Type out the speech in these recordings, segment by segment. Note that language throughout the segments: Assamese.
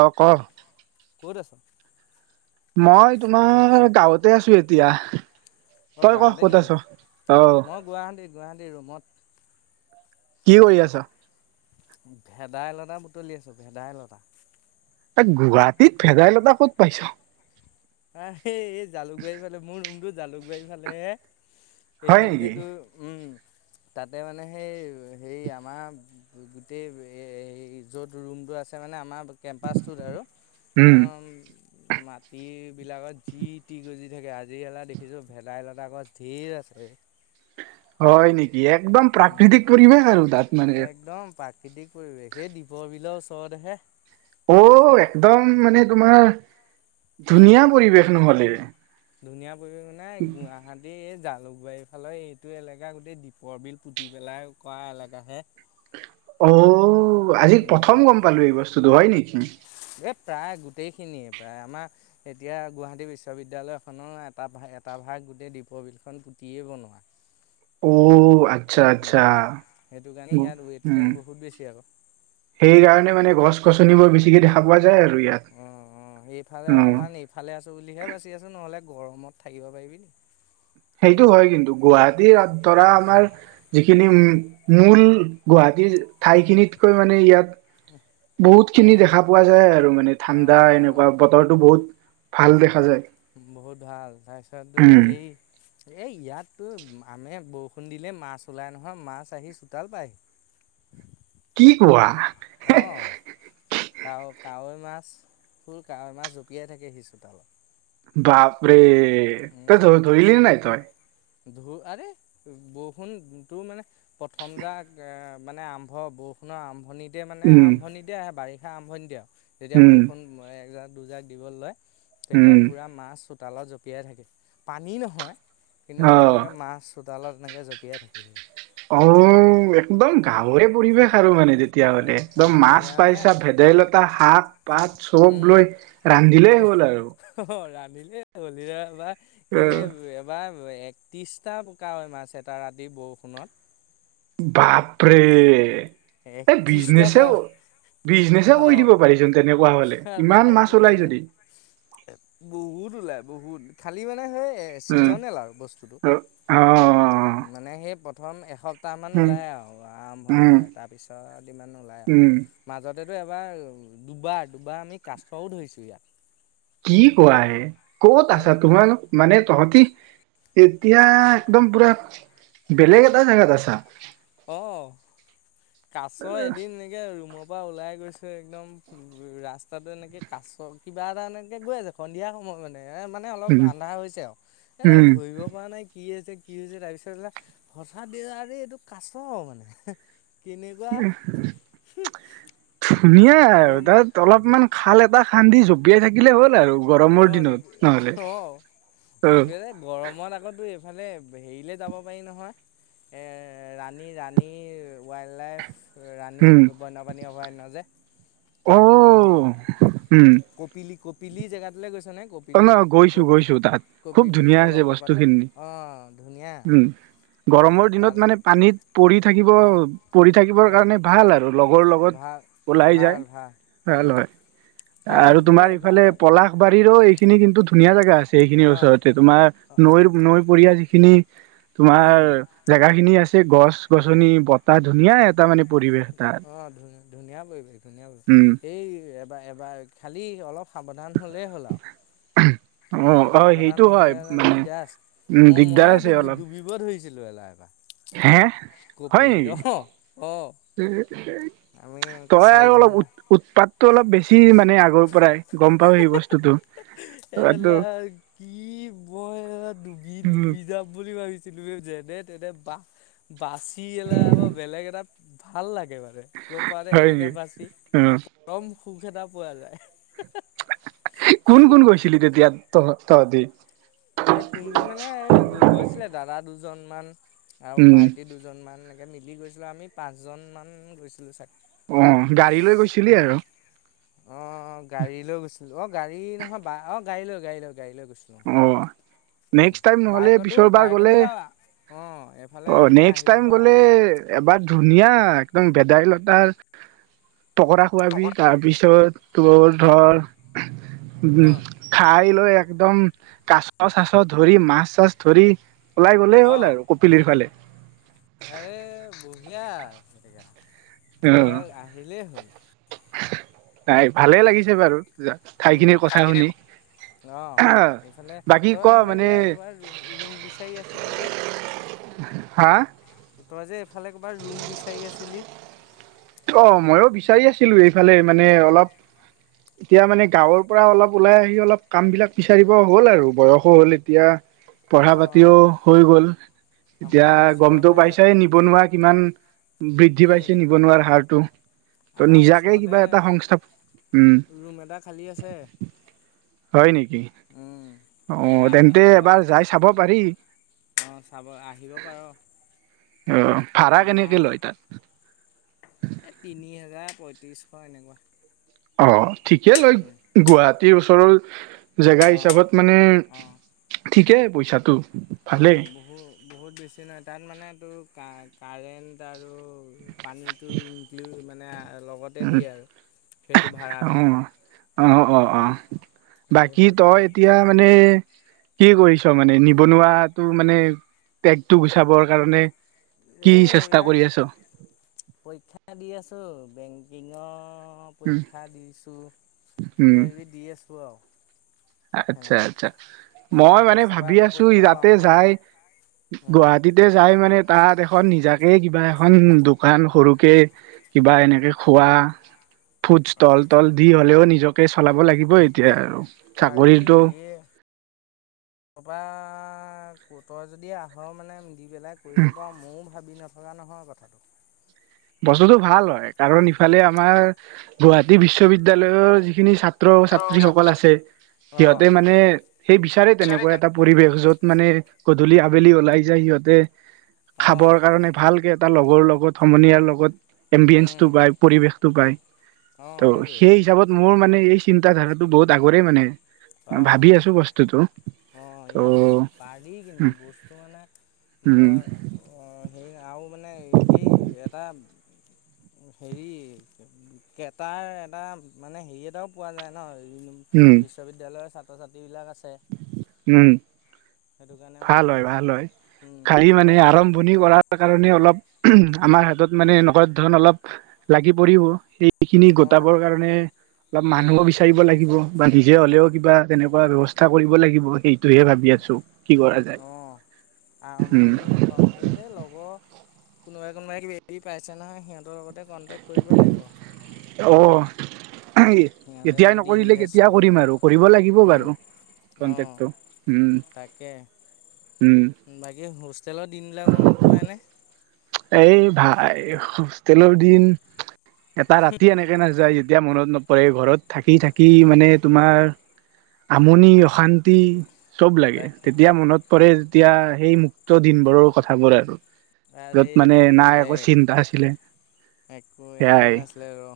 অ ক? কত আছা? মই তোমাৰ গাঁৱতে আছো এতিয়া। অ তই ক গাঁৱতে ক'ত নেকি আছ? অহ মই গুৱাহাটীত গুৱাহাটীৰ ৰুমত। কি কৰি আছা? ভেদাইলতা বুটলি আছো ভেদাইলতা। গুৱাহাটীত ভেজাইলতা ক'ত পাইছ? অ হ [unintelligible] জালুকবাৰী ফালে মোৰ ৰুমটোত জালুকবাৰী ফালে হয় নেকি এইখিনতেতো উম, তাতে মানে সেই হে আমাৰ গোটেই য'ত ৰুমটো আছে মানে আমাৰ, কেম্পাছটোত আৰু। উম মাটি বিলাকত যি টি গজি থাকে আজি কেলা দেখিছোঁ ভেদাইলতা গছ ধেই আছে। হয় নি একদম প্ৰাকৃতিক পৰিৱেশ আৰু তাত মানে। একদম প্ৰাকৃতিক পৰিৱেশ এই দীপৰ বিলৰ ওচৰতেহে। অ' একদম মানে তোমাৰ উম ধুনীয়া পৰিৱেশ ন'হলে। ধুনীয়া নাই গুৱাহাটীহে জালুকবাৰীৰ ফালে এইটো এলেকা গোটেই দীপৰ বিল পুতি পেলাই কৰা এলেকাহে। অ', আজি উম। প্ৰথম গম পালো এই বস্তুতটো, হয় নেকি? এই প্ৰায় গোটেইখিনিয়ে প্ৰায় আমাৰ এতিয়া গুৱাহাটী বিশ্ববিদ্যালয়খনৰ এটা ভাগ এটা ভাগ গোটেই দীপৰ বিলখন পুটিয়েই বনোৱা। অ', আ আচ্ছা উম, আচ্ছা সেইটো কাৰণে ইয়াত উম ৱেটলেণ্ড বহুত বেছি আকৌ। সেইকাৰণে মানে গছ গছনিবোৰ বি খিৰিকীয়েদি দেখা পোৱা যায় আৰু ইয়াত অ', অ', এইফালে অ অকমান এইফালে আছো বুলিহে বাচি আছো নহ'লে গৰমত থাকিব পাৰিবিনি? সেইটো হয় কিন্তু গুৱাহাটীৰ ধৰা আমাৰ যিখিনি মূল গুৱাহাটীৰ ঠাইখিনিতকৈ মানে ইয়াত বহুত খিনি উম, দেখা পোৱা যায় আৰু মানে অ', ঠাণ্ডা অ', অ'। এনেকুৱা বতৰটো বহুত ভাল দেখা যায়। বহুত ভাল তাৰপিছতটো উম সেই এই ইয়াততো মানে বৰষুণ দিলেই মাছ ওলাই নহয় মাছ আহি চোতাল পায়হি। কি কোৱা? কাৱৈ কাৱৈ মাছ বোৰ কাৱৈ মাছ জঁপিয়াই থাকেহি চোতালত। বাপৰে! এ তই ধ ধৰিলি নে নাই তই? ধৰ আৰে বৰষুণটো মানে প্ৰথম যাক মানে আৰম্ভ বৰষুণৰ আৰম্ভণিত তেতিয়া মানে উম আৰম্ভণতে আহে বাৰি আৰম্ভণিতে আও তেতিয়া উম বৰষুণ এজাক দুজাক দিবলে লয়। তেতিয়া উম পুৰা মাছ চোতালত জপিয়াই থাকে পানী নহয়। কিন্তু অ মানে এনেকৈ মাছ চোতালত এনেকে জঁপিয়াই থাকি। অ একদম গাঁৱৰে পৰিৱেশ আৰু মানে। তেতিয়া এ হলে একদম মাছ গাঁৱলীয়া মানে পাইছা ভেদাইলতা শাক পাত চব লৈ ৰান্ধিলেই হ'ল আৰু। নিলে কেলে অ এবাৰ একত্ৰিছ টা মাছ এটা ৰাতি বৰষুণত। বাপৰে। এ একত্ৰিশটা বিজনেছে কাৱৈ বিজনেছে অ কৰি দিব পাৰিচোন তেনেকুৱা হলে আৰে ইমান মাছ বৰ ওলাই বেলেগ যদি। বহুত ওলাই বহুত খালি মানে সেই, এই উম ছিজনেল আৰু বস্তুটো। অ মানে সেই প্ৰথম এশক সটামান উম ওলায় আৰু উম আৰম্ভণিতে আৰু তাৰপিছত ইমান নোলায় আৰু উম মাজত ত এবাৰ দুবাৰ দুবাৰ আমি কাছও ধৰিছো ইয়াত। কি কোৱা হে। কত আৰে আছা তোমাৰ মানে তহঁতি এতিয়া একদম পুৰা বেলেগ এটা জেগাত আছা। কাছৰ এদিন নেকে ৰুমত পৰা ওলাই গৈছো একদম ৰাস্তাতটো এনেকে কাছ কিবা এটা এনেকে গৈ আছে সন্ধিয়া সময় মানে। এ মানে অলপ উম আন্ধাৰ হৈছে আৰু এ উম ধৰিব পৰা নাই কি কি হৈছে তাৰ পিছত হঠাৎ এইটো কাচ মানে কেনেকুৱা? ধুনীয়াই আৰু একদম তাত অলপমান খাল এটা খান্দি থাকিলে হল। আৰু গৰমৰ অ' দিনত নহলে অ' অ। জুবিৰে গৰমত আকৌ তোৰ এইফালে হেৰিলে যাব পাৰি নহয়? এ, ৰাণী, ৰাণী ৱাইল্ড লাইফ ৰাণী উম বন্যপ্ৰাণী অভয়াৰণ্য যে, অ তাতো সেই উম কপিলি-কপ পিলি জেগাতোলে গৈছ অ', ন, গৈছোঁ, গৈছোঁ তাত খুব কপিলি ধুনীয়া আছে বস্তু জলপ্ৰপাত খিনি। অঁ ধুনীয়া উম, গৰমৰ দিনত তাত মানে পানীত পৰি থাকিব, অঁ পৰি থাকিবৰ অঁ কাৰণে ভাল আৰু লগৰ লগত ভাল ওলাই যায় ভাল ভাল ভাল উম হয়, তাত আৰু গৈ তোমাৰ এবাৰ ইফালে পলাশবাৰীৰ ঐ খিনি কিন্তু ধুনীয়া জেগা। ছে, খিনিৰ অঁ ওচৰতে তোমাৰ নৈৰ, নৈ পৰীয়া যি খিনি উম তোমাৰ জেগা খিনি আছ গছ গছনি বতাহ ধুনীয়া এটা মানে পৰিৱেশ তাত অ ধুন ধুনীয়া পৰিৱেশ ধুনীয়া পৰিবেশ উম এই বা এবাৰ খালী অলপ সাৱধান হ'লেই হ'ল আও অ উম অ সেইটো সাৱধান হয় নহ'লেমানে মানে দিগদাৰ উম আছে মই দিগদাৰ মইয়ে আছে ডুবি অলপ ডুবিব ধৰিছিলোঁ ল এলাই এবাৰ হে হয় কপিলিত অঁ অঁ নি আমি এনেকে চাৰিজন অলপ উৎ উৎপাতটো অলপ বেছি মানে আগৰ পৰাই গম পাও সেই বস্তুটো তইতো মা--এলা কি মই ডুবি উম ডুবি যাম বুলি ভাবিছিলো ব যে হে তেতে বা বাচি এ লাই বেলেগ এটা ভাল লাগে একেবাৰে গ পাৰে হয় এনেকে নেকি বাচি উম পৰম সুখ এটা পোৱা যায় কোন কোন গৈছিলি তেতিয়া তহ তহতি এ কোন কোন মানে এই গৈছিলে দাদা দুজনমান আৰু উম ভাইটি দুজনমান এ মিলি গৈছিলোঁ আমি পাঁচজনমান গৈছিলোঁ চাগ অ গাড়ী লৈ গৈছিলি আৰু অ গাড়ী লৈ গৈছ অ গাড়ী নহয় বা অ গাড়ী লৈ গাড়ী লৈ গাড়ী লৈ গৈছিলো অ উম নেক্সট টাইম নহ'লে বাইকতো পিছৰ বাৰ বাইকতো গ'লে যাআ অ নেক্সট টাইম গলে এবাৰ ধুনীয়া একদম ভেদাইলতাৰ পকৰা খোৱাবি পাৰ তাৰপিছত তৌৰ ধৰ উম খাই লৈ একদম কাছ চাছ ধৰি মাছ চাছ ধৰি ওলাই গ'লে হল অ', আৰু পুলিৰ ফালে আৰে বঢ়িয়া জেগা অ তই আহিলেই হ'ল [unintelligible] নাই ভালে লাগিছে বাৰু জাগ ঠাই খিনিৰ কথা ঠাইখিনি শুনি আ অ', হা এইফালে বাকী তই ক এইফালে মানে কিবা ক'ৰবাত ৰুম ৰুম বিচাৰি আছিলি যে হা। তই যে এইফালে কবাৰ ৰুম বিচাৰি আছিলি। অ' মইও বিচাৰি আছিলো এইফালে মানে অলপ এতিয়া মানে গাঁৱৰ পৰা অলপ ওলাই আহি অলপ কাম বিলাক বিচাৰিব হ'ল আৰু বয়সো হ'ল এতিয়া। পঢ়া পাতিও অ', হৈ গ'ল, এতিয়া আমাৰ গমটো ওচৰতে পাইছয়ে নিবনুৱা কিমান বৃদ্ধি উম, পাইছে নিবনুৱাৰ। আৰুটো তই আমাৰ নিজাকে কিবা ওচৰতে এটা সংস্থাপন উম। ৰুম এটা খালী আছে হয় নেকি। উম, এই অ' আগ তেন্তে আগৰ এবাৰ যাই চাব পাৰি। অ', চাব আহিব পাৰ অ' ভাড়া কেনেকে আমাৰ লয় তাত। এই তিনি হেজাৰ পঁয়ত্ৰিছশ এনেকুৱা। অ'। ঠিকেই লয় গুৱাহাটীৰ ওচৰৰ। [inaudible] জেগা অ', হিচাপত মানে ঠিকেই। পইচাটো। ভালেই অ' বহু বহুত বেছি নহয় তাত মানে। টো কা কাৰেণ্ট আৰু। পানীতো ইনক্লিউ। মানে আৰু। লগতে উম দিয়ে সেইটো ভাড়াতে অ, অ, অ, অ গতিকে বাকী সেই তই তাৰ এতিয়া মানে। কি কৰিছ মানে নিবনুৱাটো মানে টেগটো গুচাবৰ কাৰণে। এ কি চেষ্টা এইবিলাক কৰি আছ পৰীক্ষা দি আছো বেংক। কিঙৰ। অ' উম পৰীক্ষা দিছো উম কিবাকিবি দি আছো আৰু। আচ্ছা, সেনেকৈ আচ্ছা, এই মই মানে আগষ্টৰ পৰা ভাবি আকৌ আছো পৰীক্ষাবোৰ তাতে আৰম্ভ হ'ব যাই নহয় গুৱাহাটীতে যাই মানে তাত এখন। এখন নিজাকে কিবা এখন দোকান সৰুকে কিবা এনেকে খোৱা। ফুড স্টল তল দি হলেও নিজে। নিজকে চলাব লাগিব এতিয়া আৰু। পাৰি। চাকৰিটো তাৰ পৰা তই যদি আহ মানে দি। কৰিব পাৰা মইও ভাবি নাপাওঁ। ভবা নহয় কথাটো। বস্তুটো ভাল হয় কাৰণ ইফালে আমাৰ গুৱাহাটী বিশ্ববিদ্যালয়ৰ যিখিনি ছাত্ৰ। ছাত্ৰ ছাত্ৰ-ছাত্ৰীসকল ছাত্ৰী আছে অঁ সিহঁতে মানে সেই বিচাৰে তেনেকুৱা এটা পৰিৱেশ য'ত মানে। গধূলি আবেলি ওলাই যায় সিহঁতে। অঁ খাৱৰ কাৰণে ভালকে এটা লগৰ লগত সমনীয়াৰ লগ লগত এম্বিয়েন্ঞ্চ টো উম বা পৰিৱেশ টো পায়। অঁ ত' সেইটোৱেই সেই হিচাপত মোৰ মানে এই চিন্তাধ ধাৰাটো বহুত আগৰেই মানে। অ ভাবি আছো বস্তুটো অ ত' ইয়াত পাৰি, কিন্তু উম বস্তু মানে উম বৰ অ হেৰি আৰু মানে সেই এটা হেৰি কেটাৰ এটা মানে হেৰি এটাও পোৱা যায় ন। উম। বিদ্যালয়ৰ ছাত্ৰ ছাত্ৰী বিলাক আছে। উম। সেইটো কাৰণে মানে ভাল এইটো হয়, ভাল হয়, গড়ী মানে ইয়াত আৰম্ভণি কৰাৰ কাৰণে অলপ আমাৰ হাতত মানে এনেকুৱা ধৰন অলপ লাগি পৰিব সেই সেইখিনি অঁ গোটাবৰ কাৰণে অলপ অঁ মানুহো সেই বিচাৰিব লাগিব বা নিজে হলেও কিবা তেনেকুৱা ব্যৱস্থা ব কৰিব লাগি বহি। অ উম আৰম্ভণি ধনটো হেই লগৰ কোনোবাই কোনোবাই কিবা কিবি পাইছে নহয় সিহঁতৰ লগতে কণ্টেক্ট কৰিব লাগিব। অ' সিহঁতে এতিয়াই যদি নকৰিলে ইনভেষ্ট কেতিয়া কৰ কৰিম আৰু কৰিব লাগিব বাৰু অঁ, কন্টেকটো উম তাকে উম বাকী হোষ্টেলৰ দিনবিলাক মনত পৰেনে? এই ভাই হোষ্টতেলৰ দিন এটা ৰাতি এনেকে নাযায় এতিয়া মনত নপৰে, ঘৰত থাকি থাকি মানে তোমাৰ আমনি অশান্তি চব লাগে তাকে তেতিয়া মনত কৰে তেতিয়া সেই মুক্ত দিন বোৰৰ কথাবোৰ আৰু। সচা য'ত দেই মানে বৰ নাই একো বেলেগ চিন্তা আছিলে একো একো সেয়াই নাছিলে ৰ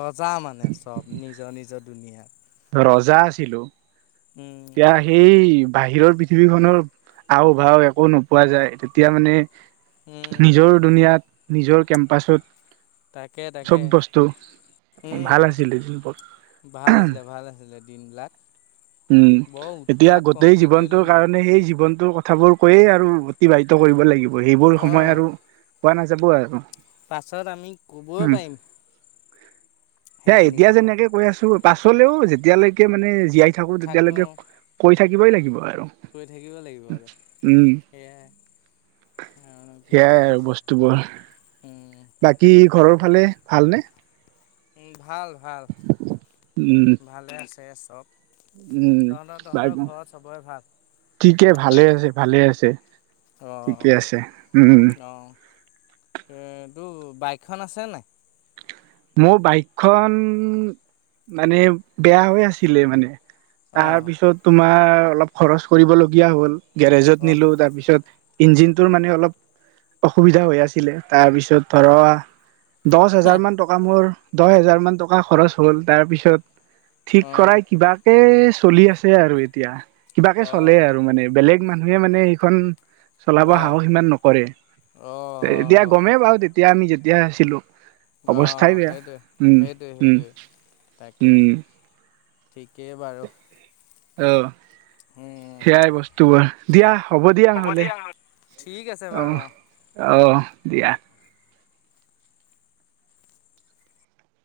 ৰজা মানে। চব নিজৰ নিজৰ দুুনিয়াত। ৰজা আছিলো। উম, তেতিয়া সেই বাহিৰৰ পৃথিৱীখনৰ আও ভাও একো ন পোৱা যায় তেতিয়া মানে উম, নিজৰ দুুনিয়াত নিজৰ কেম্পাছত তাকে চব তাকে বস্তু হম ভাল আছিলে যোনবোৰ ভাল আছিলে ভাল আছিলে দিনবিলাক উম বৰ এতিয়া উৎপাত গোটেই কমটি কৰিলোঁ জীৱনটোৰ নেকি কাৰণে সেই জীৱন তোৰ কথাবোৰ কৈয়ে আৰু অতিবাহিত কৰিব লাগিব এইবোৰ সময় অ', আৰু পোৱা নাযাব আৰু পাছত আমি ক'ব পাৰিম সেই সেইখিনি এতিয়া কথাকে যেনেকে কৈ আছো পাছলেও যেতিয়ালৈকে মানে জীয়াই থাকো তেতিয়ালৈকে থাকোঁ কৈ থাকিবই লাগিব আৰু কৈ থাকিব লাগিব আৰু উম সেয়াই আৰু কি সেয়াই কৰিবি আৰু বস্তুবোৰ হম বাকী ঘৰৰ ফালে ভালনে উহ ভাল ভাল উম ভালে আছে অ উম বাই চবৰে ভাল? ঠিকে ভালে আছে ভালে আছে অ', ঠিকে আছে উম উম অ', এ তটো বাইকখন আছে নে নাই মোৰ বাইকখন মানে বেয়া হৈ আছিলে মানে তাৰ অ', পিছত তোমাৰ অলপ খৰচ কৰিবলগীয়া হ'ল গেৰেজত অ', নিলো তাৰ পিছত ইঞ্জিনটোৰ মানে অলপ অসুবিধা হৈ আছিলে তাৰপিছত অ', ধৰা দহ হাজাৰ অ', মান টকা দহ হোজাৰ মান টকা খৰচ হ'ল তাৰ পিছত ঠিক কৰাই অ', কিবাকে চলি আছে আৰু এতিয়া কিবাকে চলে আৰু অ', মানে বেলেগ মানুহে মানে এইখন চলাব অ', সাহস সিমান নকৰে এতিয়া অ', গমেই পাও তেতিয়া আমি যে দিয়া আছিলো। অৱস্থাই অ'! বেয়া সেইটোৱ, উম সেইটোৱে, উম সেইটোৱে, তাকে। উম ঠিকেই বাৰু। অ'! উম। সেইয়াই বস্তুবোৰ। দিয়া! হ'ব দিয়া, ঠিক আছে বাৰু অ'! অ'! দিয়া।